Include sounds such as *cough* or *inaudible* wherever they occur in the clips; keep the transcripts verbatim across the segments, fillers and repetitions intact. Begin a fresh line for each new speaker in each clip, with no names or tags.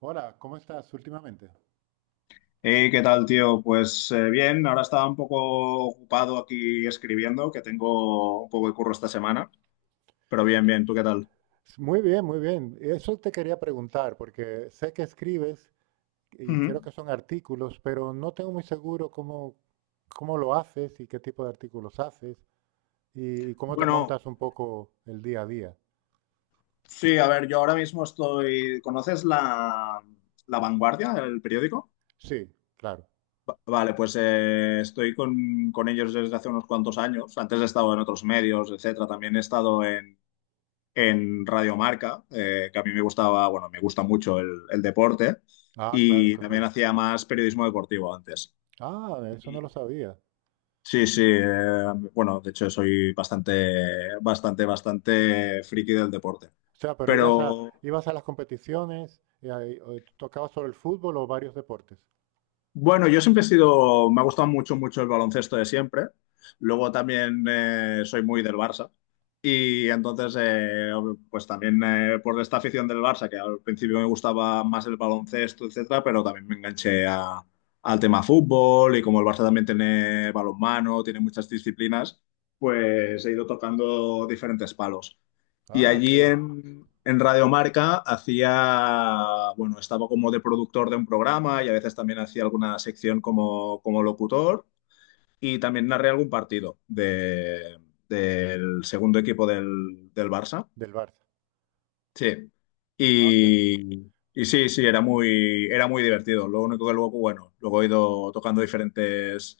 Hola, ¿cómo estás últimamente?
Hey, ¿qué tal, tío? Pues eh, bien, ahora estaba un poco ocupado aquí escribiendo, que tengo un poco de curro esta semana, pero bien, bien, ¿tú qué tal?
Muy bien, muy bien. Eso te quería preguntar, porque sé que escribes y creo
Ujú.
que son artículos, pero no tengo muy seguro cómo, cómo lo haces y qué tipo de artículos haces y cómo te
Bueno,
montas un poco el día a día.
sí, a ver, yo ahora mismo estoy... ¿Conoces la, La Vanguardia, el periódico?
Sí, claro.
Va- Vale, pues eh, estoy con, con ellos desde hace unos cuantos años. Antes he estado en otros medios, etcétera. También he estado en, en Radiomarca, eh, que a mí me gustaba, bueno, me gusta mucho el, el deporte
Ah, claro,
y también
entonces.
hacía más periodismo deportivo antes.
Ah, eso no lo
Y
sabía. O
sí, sí, eh, bueno, de hecho soy bastante, bastante, bastante friki del deporte.
sea, pero ibas a,
Pero
ibas a las competiciones y ahí, o tocabas sobre el fútbol o varios deportes.
bueno, yo siempre he sido, me ha gustado mucho, mucho el baloncesto de siempre. Luego también eh, soy muy del Barça. Y entonces, eh, pues también eh, por esta afición del Barça, que al principio me gustaba más el baloncesto, etcétera, pero también me enganché a- al tema fútbol, y como el Barça también tiene balonmano, tiene muchas disciplinas, pues he ido tocando diferentes palos. Y
Ah, qué
allí
bueno.
en, en Radio Marca hacía, bueno, estaba como de productor de un programa, y a veces también hacía alguna sección como, como locutor. Y también narré algún partido de, del segundo equipo del, del Barça.
Del Barça.
Sí.
Ah, qué,
Y, y sí, sí, era muy, era muy divertido. Lo único que luego, bueno, luego he ido tocando diferentes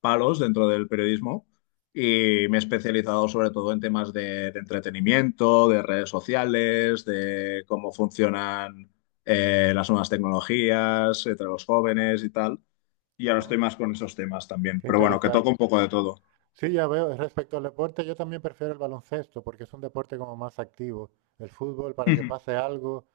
palos dentro del periodismo, y me he especializado sobre todo en temas de, de entretenimiento, de redes sociales, de cómo funcionan eh, las nuevas tecnologías entre los jóvenes y tal. Y ahora
ah,
estoy
qué
más con esos temas también.
qué
Pero bueno, que
interesante.
toco un poco de todo.
Sí, ya veo. Respecto al deporte, yo también prefiero el baloncesto porque es un deporte como más activo. El fútbol, para que
Ujú.
pase algo,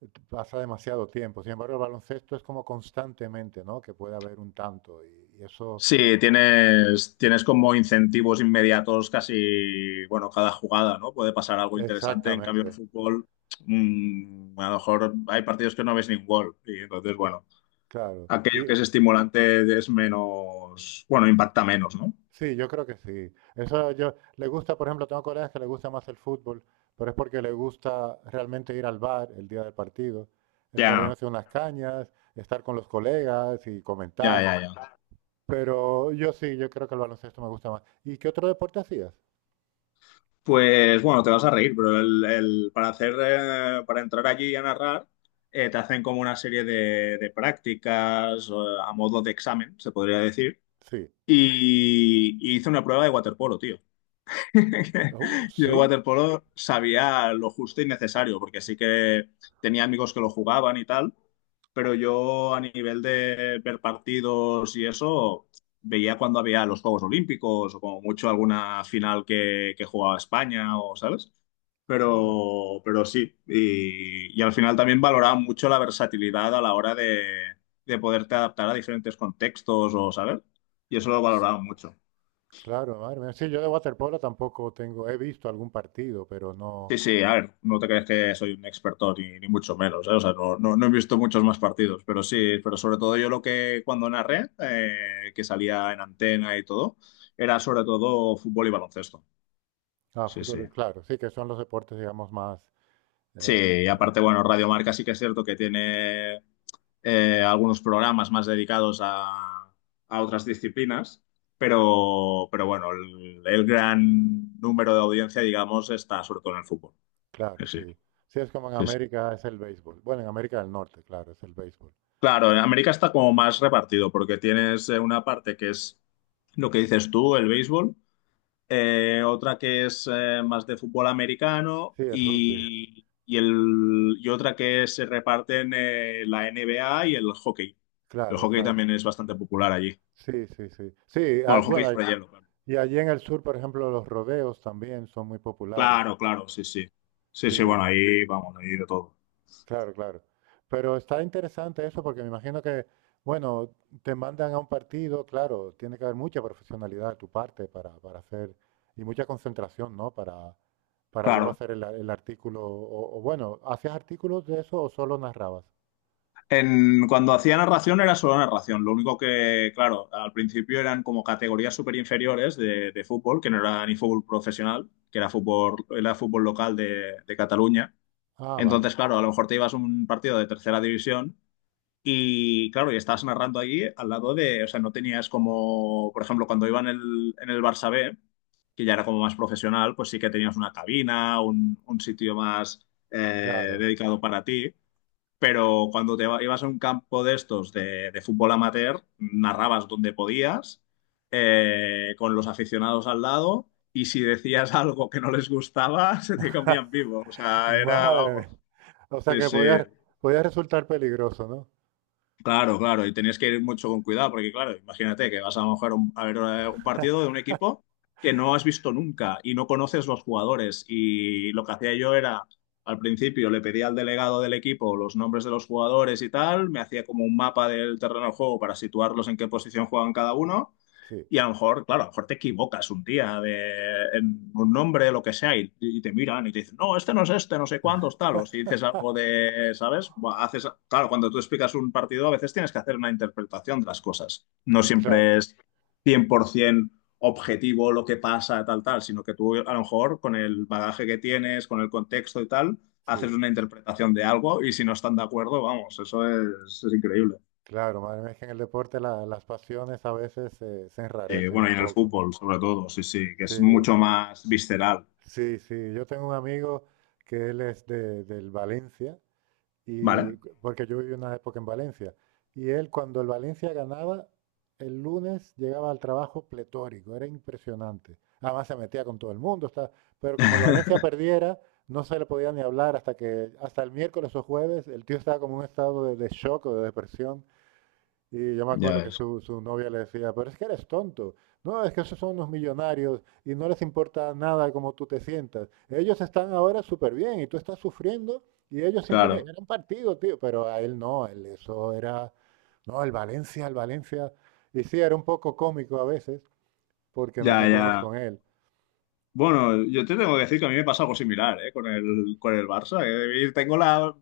eh, t- pasa demasiado tiempo. Sin embargo, el baloncesto es como constantemente, ¿no? Que puede haber un tanto y, y eso,
Sí, tienes, tienes como incentivos inmediatos casi, bueno, cada jugada, ¿no? Puede pasar algo interesante. En cambio, en
exactamente,
fútbol, mm, a lo mejor hay partidos que no ves ni un gol. Y entonces, bueno,
claro.
aquello
Y
que es estimulante es menos, bueno, impacta menos, ¿no?
sí, yo creo que sí. Eso yo le gusta, por ejemplo, tengo colegas que le gusta más el fútbol, pero es porque le gusta realmente ir al bar el día del partido, estar
Ya,
bebiéndose unas cañas, estar con los colegas y
ya,
comentar.
ya, ya.
Pero yo sí, yo creo que el baloncesto me gusta más. ¿Y qué otro deporte hacías?
Pues bueno, te vas a reír, pero el, el- para hacer, eh, para entrar allí a narrar, eh, te hacen como una serie de, de prácticas, eh, a modo de examen, se podría decir,
Sí.
y, y hice una prueba de waterpolo, tío. *laughs*
Uh,
Yo
¿sí?
waterpolo sabía lo justo y necesario, porque sí que tenía amigos que lo jugaban y tal, pero yo a nivel de ver partidos y eso, veía cuando había los Juegos Olímpicos o como mucho alguna final que, que jugaba España o, ¿sabes?
Ah,
Pero, pero sí, y, y al final también valoraba mucho la versatilidad a la hora de, de poderte adaptar a diferentes contextos o, ¿sabes? Y eso lo
s-
valoraba mucho.
claro, madre mía. Sí, yo de waterpolo tampoco tengo, he visto algún partido, pero no.
Sí, sí, a ver, no te crees que soy un experto ni, ni mucho menos, ¿eh? O sea, no, no, no he visto muchos más partidos, pero sí, pero sobre todo yo lo que cuando narré, eh, que salía en antena y todo, era sobre todo fútbol y baloncesto.
Ah,
Sí, sí.
fútbol, claro, sí, que son los deportes, digamos, más.
Sí,
eh,
y aparte, bueno, Radio Marca sí que es cierto que tiene eh, algunos programas más dedicados a, a otras disciplinas, pero, pero bueno, el, el gran número de audiencia, digamos, está sobre todo en el fútbol. Sí,
claro,
sí,
sí. Sí, es como en
sí. Sí.
América es el béisbol. Bueno, en América del Norte, claro, es el béisbol.
Claro, en América está como más repartido porque tienes eh, una parte que es lo que dices tú, el béisbol, eh, otra que es eh, más de fútbol americano,
Sí, el rugby.
y, y el, y otra que se reparten eh, la N B A y el hockey. El
Claro,
hockey
claro.
también es bastante popular allí.
Sí, sí, sí. Sí, ah,
Bueno, el hockey
bueno, hay-
sobre hielo, claro.
y allí en el sur, por ejemplo, los rodeos también son muy populares.
Claro, claro, sí, sí. Sí, sí,
Sí.
bueno, ahí vamos, ahí de todo.
Claro, claro. Pero está interesante eso porque me imagino que, bueno, te mandan a un partido, claro, tiene que haber mucha profesionalidad de tu parte para, para hacer y mucha concentración, ¿no? Para, para luego
Claro.
hacer el, a- el artículo. O, o bueno, ¿hacías artículos de eso o solo narrabas?
En, cuando hacía narración era solo narración. Lo único que, claro, al principio eran como categorías súper inferiores de, de fútbol, que no era ni fútbol profesional, que era fútbol, era fútbol local de, de Cataluña.
Ah, vale,
Entonces, claro, a lo mejor te ibas a un partido de tercera división, y, claro, y estás narrando allí al lado de, o sea, no tenías como, por ejemplo, cuando iba en el, en el Barça B, que ya era como más profesional, pues sí que tenías una cabina, un, un sitio más eh,
claro.
dedicado para ti, pero cuando te iba- ibas a un campo de estos de, de fútbol amateur, narrabas donde podías, eh, con los aficionados al lado, y si decías *laughs* algo que no les gustaba, *laughs* se te comían
*laughs*
vivo. O sea, era,
Madre
vamos,
mía. O sea
sí,
que
sí.
podía, podía resultar peligroso, ¿no?
Claro, claro, y tenías que ir mucho con cuidado, porque claro, imagínate que vas a lo mejor un- a ver eh, un partido de un equipo que no has visto nunca y no conoces los jugadores. Y lo que hacía yo era, al principio le pedía al delegado del equipo los nombres de los jugadores y tal, me hacía como un mapa del terreno de juego para situarlos en qué posición juegan cada uno,
Sí.
y a lo mejor, claro, a lo mejor te equivocas un día de, en un nombre, lo que sea, y, y te miran y te dicen, no, este no es este, no sé cuántos, tal. O si dices algo
*laughs*
de, ¿sabes? Buah, haces, claro, cuando tú explicas un partido, a veces tienes que hacer una interpretación de las cosas. No
Claro,
siempre es cien por ciento objetivo lo que pasa, tal, tal, sino que tú, a lo mejor, con el bagaje que tienes, con el contexto y tal, haces
sí,
una interpretación de algo, y si no están de acuerdo, vamos, eso es, es increíble.
claro, madre mía, es que en el deporte la- las pasiones a veces eh, se
Sí,
enrarecen
bueno,
un
y en el
poco.
fútbol, sobre todo, sí, sí, que es
Sí,
mucho más visceral,
sí, sí. Yo tengo un amigo que él es de, del Valencia, y,
¿vale?
porque yo viví una época en Valencia. Y él, cuando el Valencia ganaba, el lunes llegaba al trabajo pletórico, era impresionante. Además se metía con todo el mundo, está- pero como el Valencia
*laughs*
perdiera, no se le podía ni hablar hasta que, hasta el miércoles o jueves, el tío estaba como en un estado de, de shock o de depresión. Y yo me
Ya
acuerdo que
ves,
su, su novia le decía, pero es que eres tonto. No, es que esos son unos millonarios y no les importa nada cómo tú te sientas. Ellos están ahora súper bien y tú estás sufriendo y ellos simplemente
claro,
eran partido, tío. Pero a él no, él eso era, no, el Valencia, el Valencia. Y sí, era un poco cómico a veces porque nos
ya,
metíamos
ya.
con él.
Bueno, yo te tengo que decir que a mí me pasa algo similar, ¿eh? Con el, con el Barça. Que tengo la,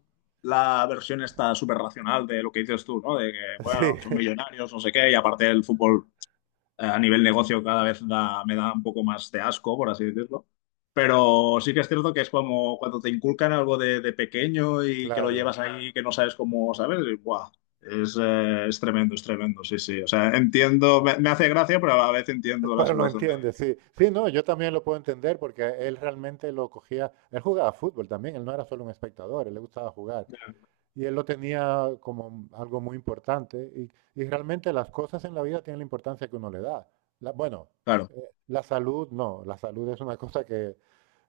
la versión esta súper racional de lo que dices tú, ¿no? De que,
*laughs*
bueno,
Sí,
son
*laughs*
millonarios, no sé qué, y aparte el fútbol eh, a nivel negocio cada vez da- me da un poco más de asco, por así decirlo. Pero sí que es cierto que es como cuando te inculcan algo de, de pequeño y que lo
claro.
llevas ahí, que no sabes cómo, ¿sabes? Y ¡buah! Es, eh, es tremendo, es tremendo, sí, sí. O sea, entiendo, me, me hace gracia, pero a la vez entiendo la
Pero lo
situación de...
entiende, sí. Sí, no, yo también lo puedo entender porque él realmente lo cogía, él jugaba fútbol también, él no era solo un espectador, él le gustaba jugar. Y él lo tenía como algo muy importante. Y, y realmente las cosas en la vida tienen la importancia que uno le da. La- bueno,
Claro,
eh, la salud no, la salud es una *laughs* cosa que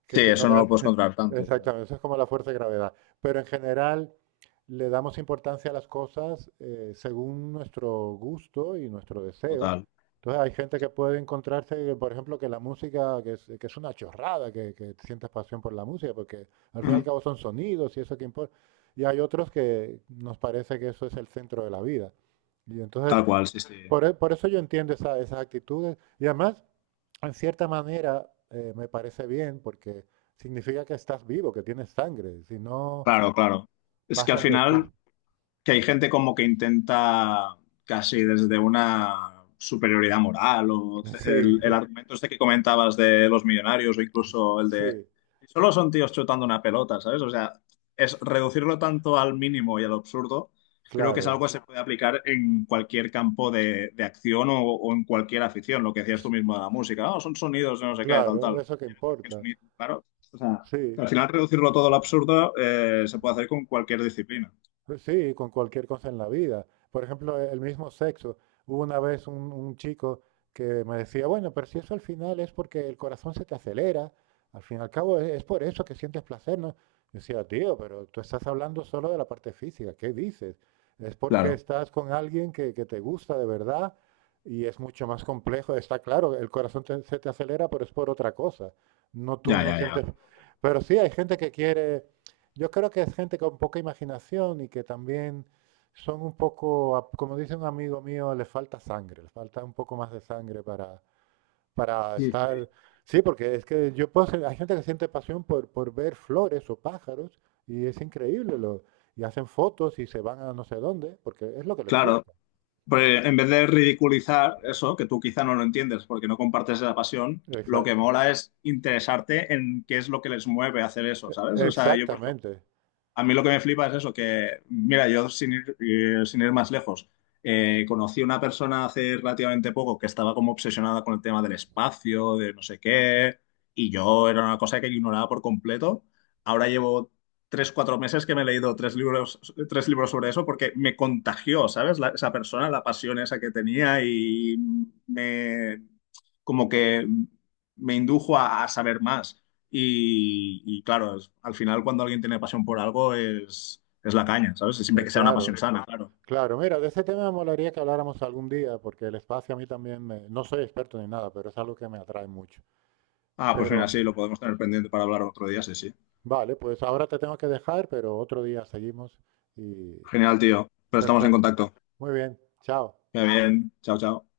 que
sí,
si no
eso
le
no lo
das-
puedes
*laughs*
controlar tanto, pero
Exactamente, eso es como la fuerza de gravedad. Pero en general le damos importancia a las cosas eh, según nuestro gusto y nuestro deseo.
total.
Entonces hay gente que puede encontrarse, que, por ejemplo, que la música, que es, que es una chorrada, que, que sientas pasión por la música, porque al fin y al
Ujú.
cabo son sonidos y eso que importa. Y hay otros que nos parece que eso es el centro de la vida. Y entonces,
Tal cual, sí, sí.
por, e- por eso yo entiendo esa- esas actitudes. Y además, en cierta manera, eh, me parece bien porque significa que estás vivo, que tienes sangre. Si no,
Claro, claro. Es que al
pasas de
final...
todo.
que hay gente como que intenta casi desde una superioridad moral o ce-
*laughs* Sí,
el, el argumento este que comentabas de los millonarios, o incluso
*laughs*
el de
sí,
solo son tíos chutando una pelota, ¿sabes? O sea, es reducirlo tanto al mínimo y al absurdo, creo que es
claro,
algo que se puede aplicar en cualquier campo de, de acción, o, o en cualquier afición, lo que decías tú mismo de la música, "Ah, son sonidos de no sé qué, tal,
claro,
tal.
eso que
¿Qué
importa.
sonido?" Claro, o sea,
Sí,
al final reducirlo todo al absurdo eh, se puede hacer con cualquier disciplina.
pues sí, con cualquier cosa en la vida. Por ejemplo, e, el mismo sexo. Hubo una vez un, un chico que me decía, bueno, pero si eso al final es porque el corazón se te acelera, al fin y al cabo es, es por eso que sientes placer, ¿no? Yo decía, tío, pero tú estás hablando solo de la parte física, ¿qué dices? Es porque estás con alguien que, que te gusta de verdad y es mucho más complejo. Está claro, el corazón te- se te acelera, pero es por otra cosa. No, tú
Ya,
no
ya, ya.
sientes... Pero sí, hay gente que quiere yo creo que es gente con poca imaginación y que también son un poco, a- como dice un amigo mío, les falta sangre, les falta un poco más de sangre para, para
Sí,
estar...
sí.
Sí, porque es que yo puedo ser- hay gente que siente pasión por, por ver flores o pájaros y es increíble. Lo, y hacen fotos y se van a no sé dónde porque es lo que les
Claro,
gusta.
pues en vez de ridiculizar eso, que tú quizá no lo entiendes porque no compartes esa pasión, lo que
Exacto.
mola es interesarte en qué es lo que les mueve a hacer eso, ¿sabes? O sea, yo, por...
Exactamente.
A mí lo que me flipa es eso, que, mira, yo sin ir, eh, sin ir más lejos, eh, conocí a una persona hace relativamente poco que estaba como obsesionada con el tema del espacio, de no sé qué, y yo era una cosa que ignoraba por completo. Ahora llevo tres, cuatro meses que me he leído tres libros, tres libros sobre eso porque me contagió, ¿sabes? La- esa persona, la pasión esa que tenía, y me, como que me indujo a, a saber más. Y, y claro, es- al final cuando alguien tiene pasión por algo es, es la caña, ¿sabes? Siempre
Eh,
que sea una
claro.
pasión sana, claro.
Claro, mira, de ese tema me molaría que habláramos algún día, porque el espacio a mí también me- no soy experto ni nada, pero es algo que me atrae mucho.
Ah, pues mira,
Pero
sí, lo podemos tener pendiente para hablar otro día, sí, sí.
vale, pues ahora te tengo que dejar, pero otro día seguimos y
Genial, tío. Pero estamos en
perfecto.
contacto.
Muy bien, chao.
Que vaya bien. Chao, chao.